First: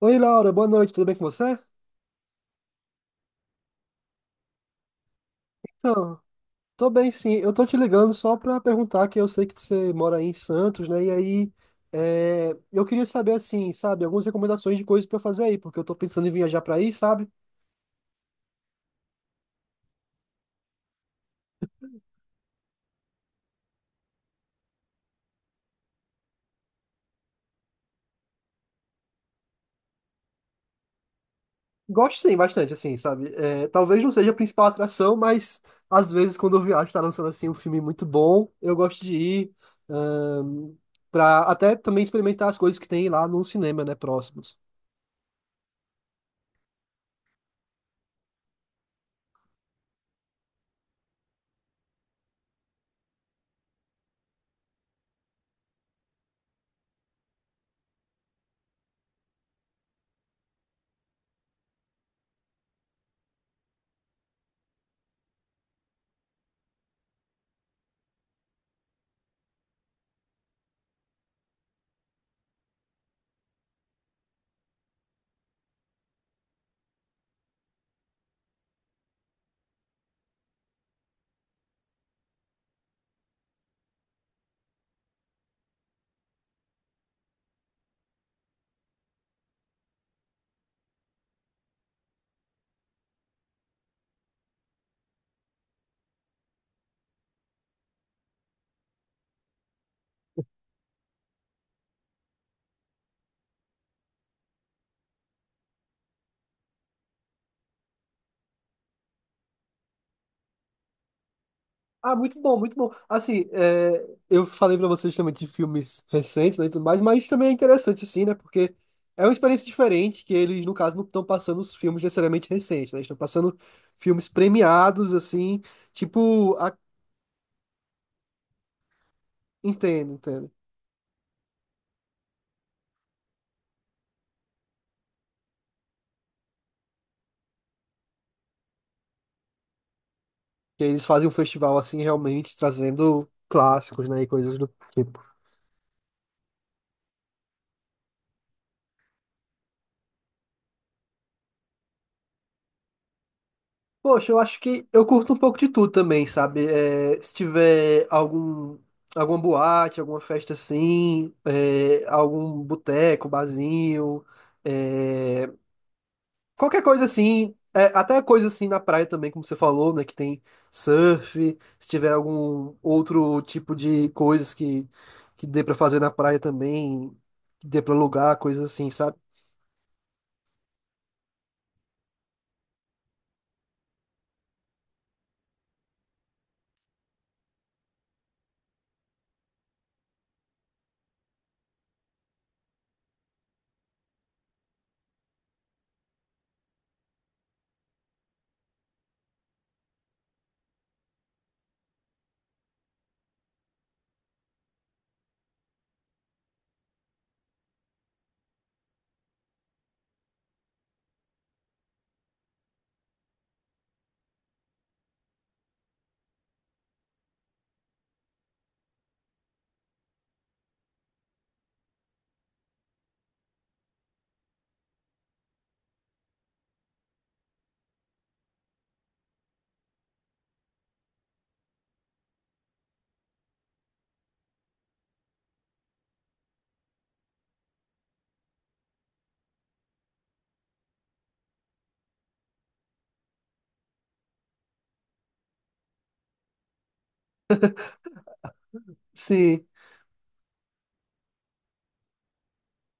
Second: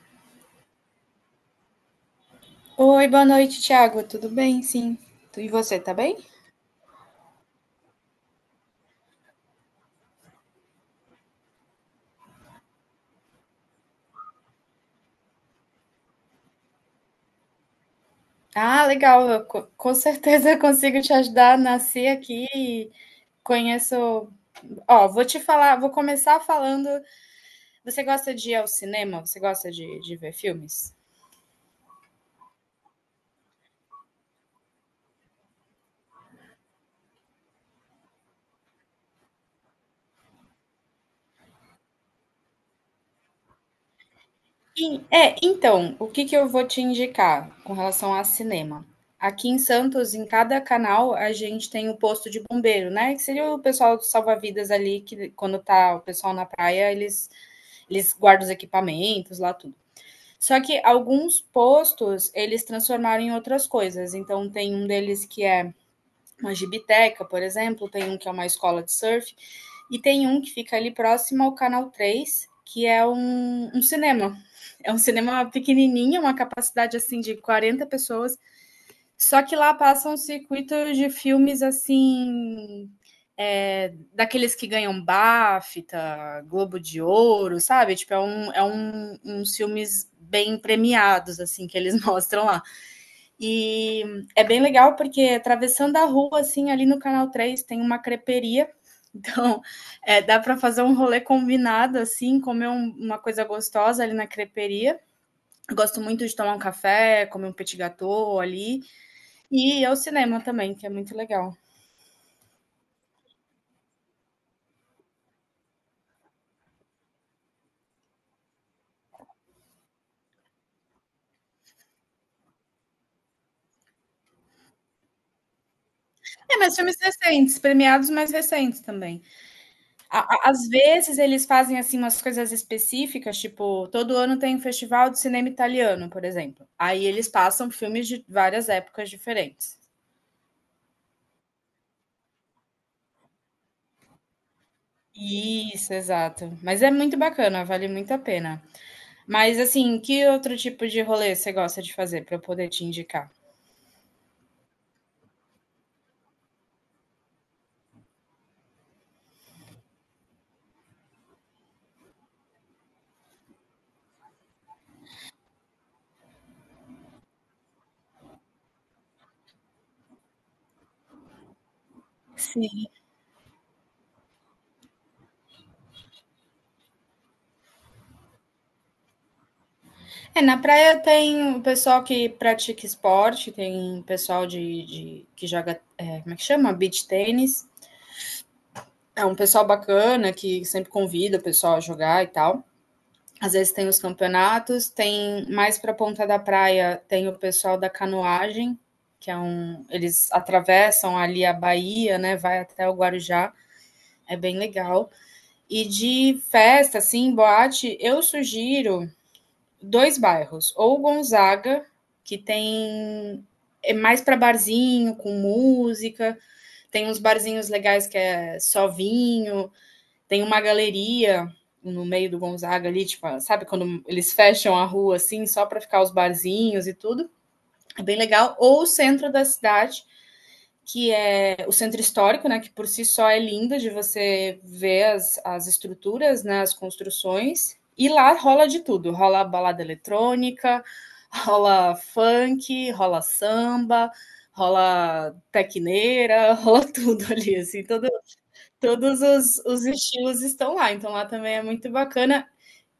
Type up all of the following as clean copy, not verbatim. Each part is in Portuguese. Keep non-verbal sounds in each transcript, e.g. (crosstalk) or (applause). Oi, Laura, boa noite, tudo bem com você? Oi, boa noite, Thiago. Tudo bem? Sim. E você, tá bem? Então, tô bem sim. Eu tô te ligando só pra perguntar que eu sei que você mora aí em Santos, né? E aí, eu queria saber, assim, sabe, algumas recomendações de coisas pra fazer aí, porque eu tô pensando em viajar pra aí, sabe? Ah, legal. Com certeza (laughs) consigo te ajudar. Nasci aqui, e conheço. Ó, vou te falar, vou começar falando. Você gosta de ir ao cinema? Você gosta de ver filmes? Gosto sim, bastante, assim, sabe? É, talvez não seja a principal atração, mas às vezes quando eu viajo, tá lançando, assim, um filme muito bom, eu gosto de ir, ahn, pra até também experimentar as coisas que tem lá no cinema, né, próximos. Sim, então, o que que eu vou te indicar com relação a cinema? Aqui em Santos, em cada canal, a gente tem o posto de bombeiro, né, que seria o pessoal do salva-vidas ali que quando tá o pessoal na praia, eles guardam os equipamentos lá, tudo. Só que alguns postos, eles transformaram em outras coisas, então tem um deles que é uma gibiteca, por exemplo, tem um que é uma escola de surf, e tem um que fica ali próximo ao Canal Três, que é um cinema. É um cinema pequenininho, uma capacidade assim de 40 pessoas, só que lá passam circuitos de filmes assim, daqueles que ganham BAFTA, Globo de Ouro, sabe? Tipo, uns filmes bem premiados, assim, que eles (laughs) mostram lá. E é bem legal porque atravessando a rua, assim, ali no Canal Três tem uma creperia. (laughs) Então, dá para fazer um rolê combinado, assim, comer uma coisa gostosa ali na creperia. Gosto muito de tomar um café, comer um petit gâteau ali. E ir ao cinema também, que é muito legal. Ah, muito bom, muito bom. Assim, eu falei pra vocês também de filmes recentes, né, e tudo mais, mas também é interessante, assim, né, porque é uma experiência diferente, que eles, no caso, não estão passando os filmes necessariamente recentes, né, eles estão passando filmes premiados, assim, tipo, É, mas filmes recentes, premiados mais recentes também. entendo, entendo. Às vezes eles fazem assim umas coisas específicas, tipo, todo ano tem um festival de cinema italiano, por exemplo. Aí eles passam filmes de várias épocas diferentes. Que eles fazem um festival, assim, realmente trazendo clássicos, né, e coisas do tipo. Isso, exato. Mas é muito bacana, vale muito a pena. Mas assim, que outro tipo de rolê você gosta de fazer para eu poder te indicar? Poxa, eu acho que eu curto um pouco de tudo também, sabe? É, se tiver algum, alguma boate, alguma festa assim, é, algum boteco, barzinho, é, qualquer coisa assim, é, até coisa assim na praia também, como você falou, né? Que tem surf, se tiver algum Sim. outro tipo de coisas que dê pra fazer na praia também, que dê pra alugar, coisas assim, sabe? É, na praia tem o pessoal que pratica esporte, tem pessoal que joga, como é que chama? Beach tênis. É um pessoal bacana que sempre convida o pessoal a jogar e tal. Às vezes tem os campeonatos, tem mais para a ponta da praia, tem o pessoal da canoagem, eles atravessam ali a Bahia, né, vai até o Guarujá, é bem legal. E de festa assim, boate, eu sugiro dois bairros, ou Gonzaga, que tem mais para barzinho, com música, tem uns barzinhos legais que é só vinho, tem uma galeria no meio do Gonzaga ali, tipo, sabe quando eles fecham a rua assim, só para ficar os barzinhos e tudo? É bem legal. Ou o centro da cidade, que é o centro histórico, né, que por si só é lindo de você ver as estruturas, né, as construções. E lá rola de tudo, rola balada eletrônica, rola funk, rola samba, rola tecneira, (laughs) rola tudo ali, assim, Todos os estilos estão lá, então lá também é muito bacana.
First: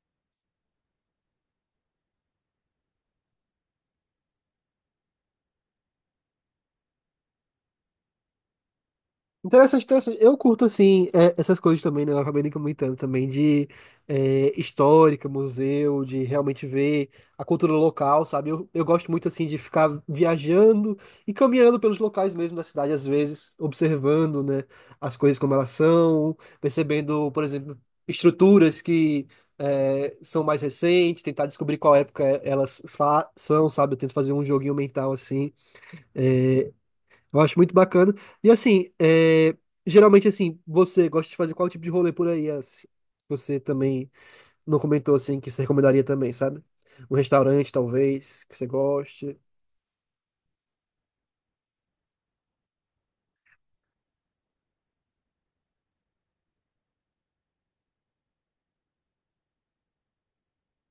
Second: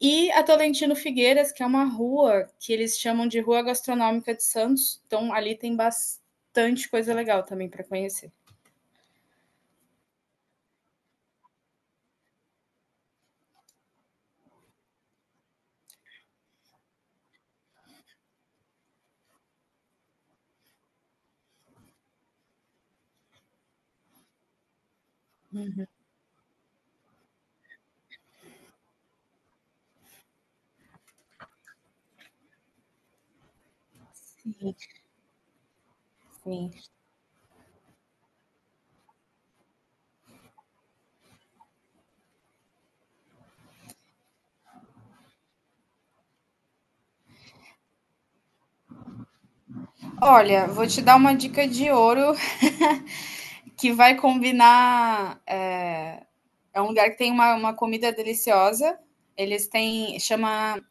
E a Tolentino Figueiras, que é uma rua que eles chamam de Rua Gastronômica de Santos, então ali tem bastante coisa legal também para conhecer. Interessante, interessante. Eu curto, assim, é, essas coisas também, né? Eu acabei nem comentando também de histórica, museu, de realmente ver a cultura local, sabe? Eu gosto muito, assim, de ficar viajando e caminhando pelos locais mesmo da cidade, às vezes, observando, né, as coisas como elas são, percebendo, por exemplo, estruturas que são mais recentes, tentar descobrir qual época são, sabe? Eu tento fazer um joguinho mental, assim. Sim. é, eu acho muito bacana. E assim, geralmente assim, você gosta de fazer qual tipo de rolê por aí? Assim? Você também não comentou assim que você recomendaria também, sabe? Um restaurante, talvez, que você goste. Olha, vou te dar uma dica de ouro (laughs) que vai combinar. É um lugar que tem uma comida deliciosa. Eles têm. Chama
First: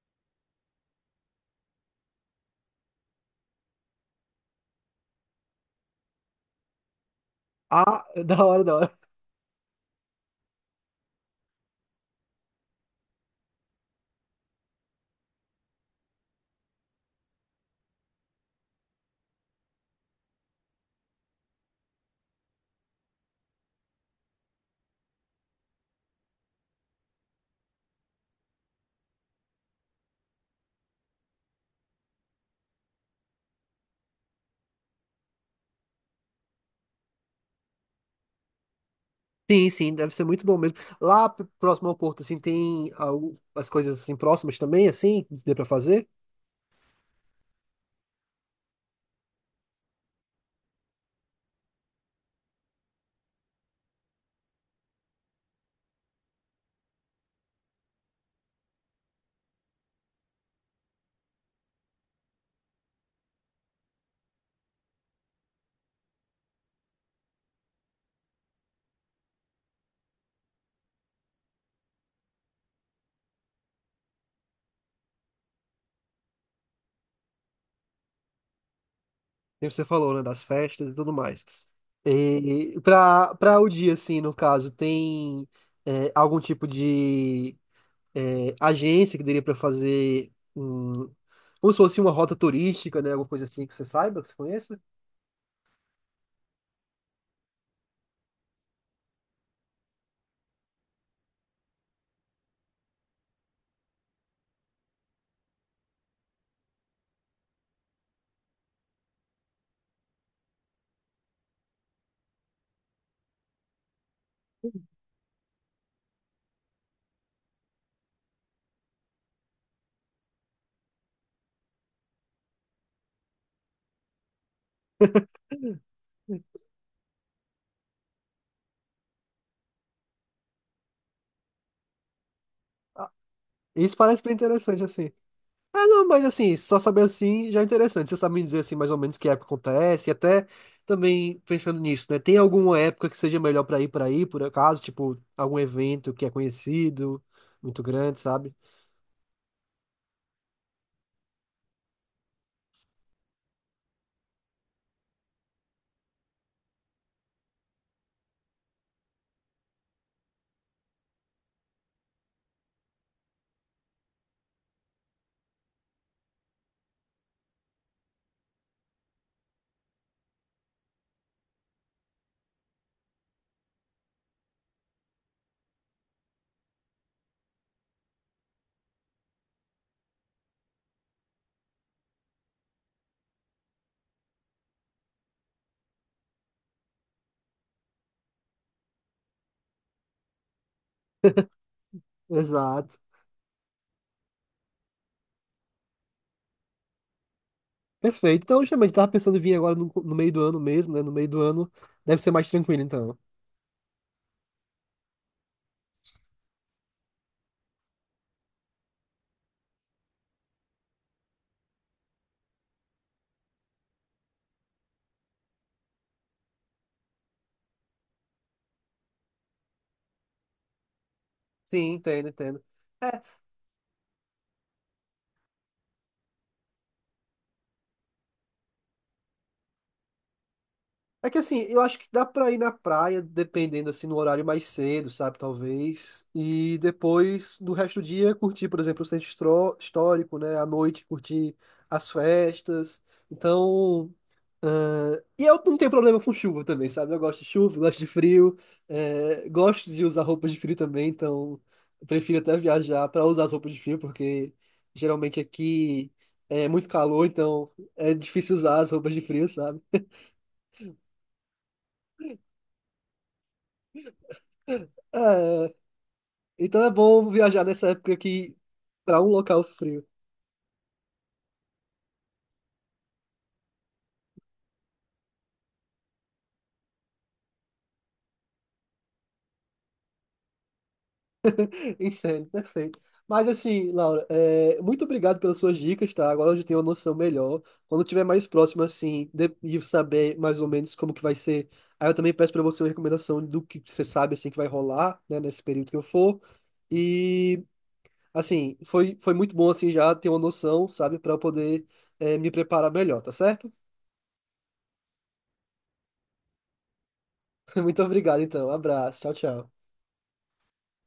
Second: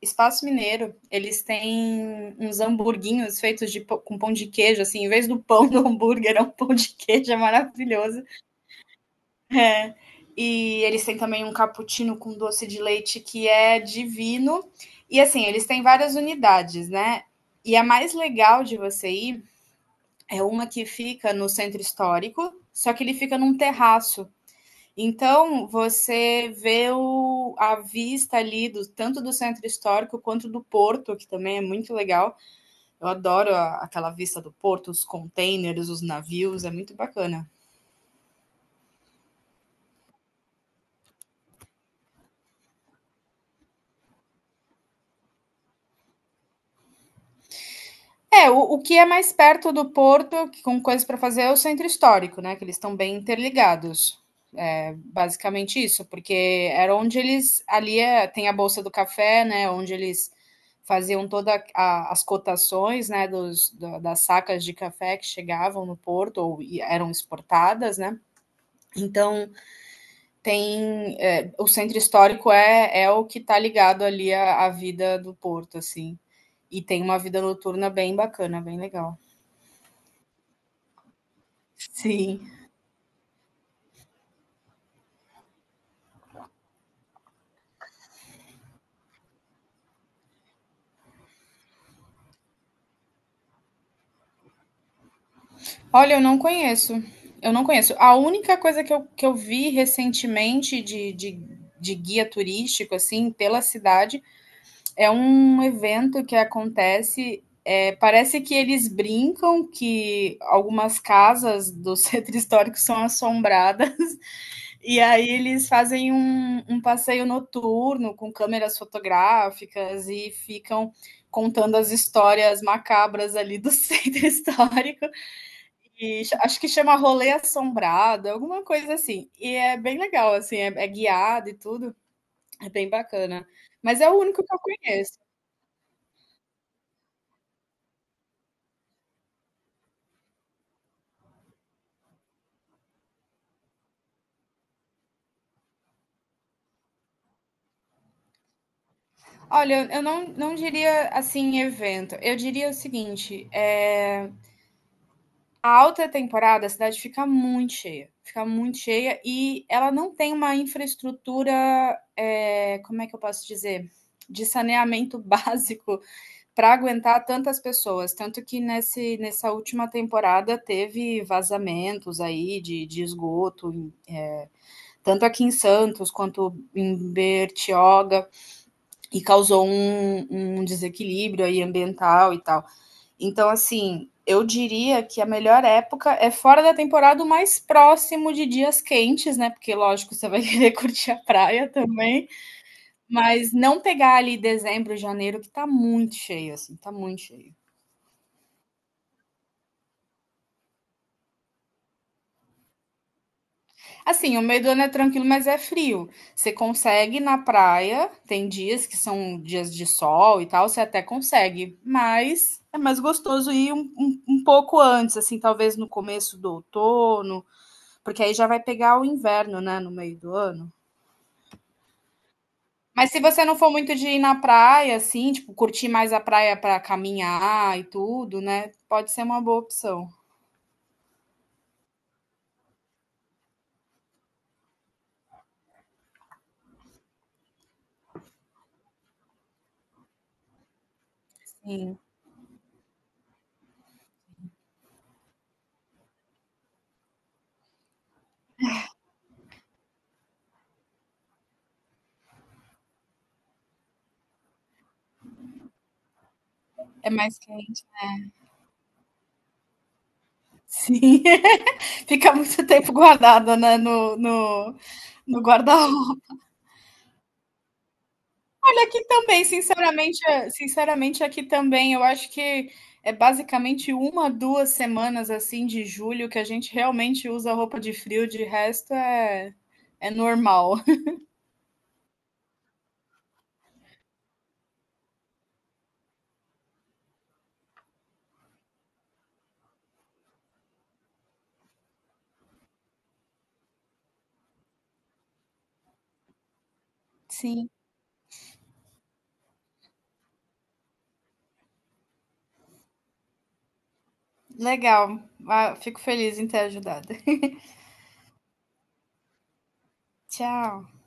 Espaço Mineiro, eles têm uns hamburguinhos feitos com pão de queijo, assim, em vez do pão do hambúrguer, é um pão de queijo, é Ah, maravilhoso. (laughs) da hora, da hora. É. E eles têm também um cappuccino com doce de leite que é divino. E assim, eles têm várias unidades, né? E a mais legal de você ir é uma que fica no centro histórico, só que ele fica num terraço. Então, você vê a vista ali, tanto do centro histórico quanto do porto, que também é muito legal. Eu adoro aquela vista do porto, os containers, os navios, é muito bacana. Sim, sim, deve ser muito bom mesmo. Lá próximo ao Porto, assim, tem algo, as coisas assim próximas também, assim, que dê pra fazer. O que é mais perto do porto, com coisas para fazer, é o centro histórico, né? Que eles estão bem interligados. Basicamente isso, porque era onde eles. Ali tem a Bolsa do Café, né? Onde eles faziam todas as cotações, né, das sacas de café que chegavam no porto ou eram exportadas, né? Então o centro histórico é o que está ligado ali à vida do porto, assim. E tem uma vida noturna bem bacana, bem legal. Tem o que você falou, né, das festas e tudo mais. Sim. E para o dia, assim, no caso, tem algum tipo de agência que daria para fazer um, como se fosse uma rota turística, né? Alguma coisa assim que você saiba, que você conheça. Olha, eu não conheço. Eu não conheço. A única coisa que eu vi recentemente de guia turístico, assim, pela cidade, é um evento que acontece. Parece que eles brincam que algumas casas do (laughs) centro histórico são assombradas, (laughs) e aí eles fazem um passeio noturno com câmeras fotográficas e ficam contando as histórias macabras ali do (laughs) centro histórico. E acho que chama Rolê Assombrado, alguma coisa assim. E é bem legal, assim, é guiado e tudo. É bem Ah, bacana. isso Mas é o parece bem único que eu interessante, assim. conheço. Ah, não, mas assim, só saber assim já é interessante. Você sabe me dizer assim, mais ou menos que época acontece, e até também pensando nisso, né? Tem alguma época que seja melhor para ir para aí, por acaso, tipo, algum evento que é conhecido, muito grande, sabe? Olha, eu não diria assim evento. Eu diria o seguinte: a alta temporada a cidade fica muito cheia. Fica muito cheia e ela não tem uma infraestrutura, como é que eu posso dizer? De saneamento (laughs) básico para aguentar tantas pessoas. Tanto que nessa última temporada teve vazamentos aí de esgoto, é, tanto aqui em Santos quanto em Bertioga, e causou um desequilíbrio aí ambiental e tal. Então, assim. Eu diria que a melhor época é fora da temporada, o mais próximo de dias quentes, né? Porque, lógico, você vai (laughs) querer curtir a praia também. Exato. Mas não pegar ali dezembro, janeiro, que tá muito cheio, assim, tá muito cheio. Perfeito. Então, justamente, tava pensando em vir agora no, no meio do ano mesmo, né? No meio do ano deve ser mais tranquilo, então. Assim, o meio do ano é tranquilo, mas é frio. Você consegue ir na praia, tem dias que são dias de sol e tal, você até consegue, mas é mais gostoso ir um pouco antes, assim, talvez no começo do outono, porque aí já vai pegar o inverno, né, no meio do ano. Sim, entendo, entendo. Mas se você não for muito de ir na praia, assim, tipo, curtir mais a praia para caminhar e tudo, né, pode ser uma boa opção. É que assim, eu acho que dá pra ir na praia, dependendo assim, no horário mais cedo, sabe, talvez. E depois, do resto do dia, curtir, por exemplo, o centro histórico, né? À noite, curtir Sim, as festas. Então. Ah, e eu não tenho problema com chuva também, sabe? Eu gosto de chuva, gosto de frio, gosto de usar roupas de frio também, então eu prefiro até viajar pra usar as roupas de frio, porque geralmente aqui é muito é calor, mais então quente. é difícil usar as roupas de frio, sabe? Sim, (laughs) fica muito tempo guardada, né, no É, guarda-roupa. então é bom viajar nessa época aqui Olha, aqui para um também, local frio. sinceramente sinceramente, aqui também, eu acho que é basicamente uma 2 semanas, assim, de julho que a gente realmente usa roupa de frio, de resto é normal. (laughs) Entendo, perfeito. Mas assim, Laura, muito obrigado pelas suas dicas, tá? Agora eu já tenho uma noção melhor. Quando tiver mais próximo, assim, de, e saber mais ou menos como que vai ser, aí eu também peço para você uma recomendação do que você sabe, assim, que vai rolar, né, nesse período que eu for. (laughs) E, Sim, assim, foi muito bom, assim, já ter uma noção, sabe, para eu poder, me preparar melhor, tá certo? legal. Ah, fico feliz em ter ajudado. (laughs) Muito obrigado, então. Abraço. Tchau, tchau. (laughs) Tchau.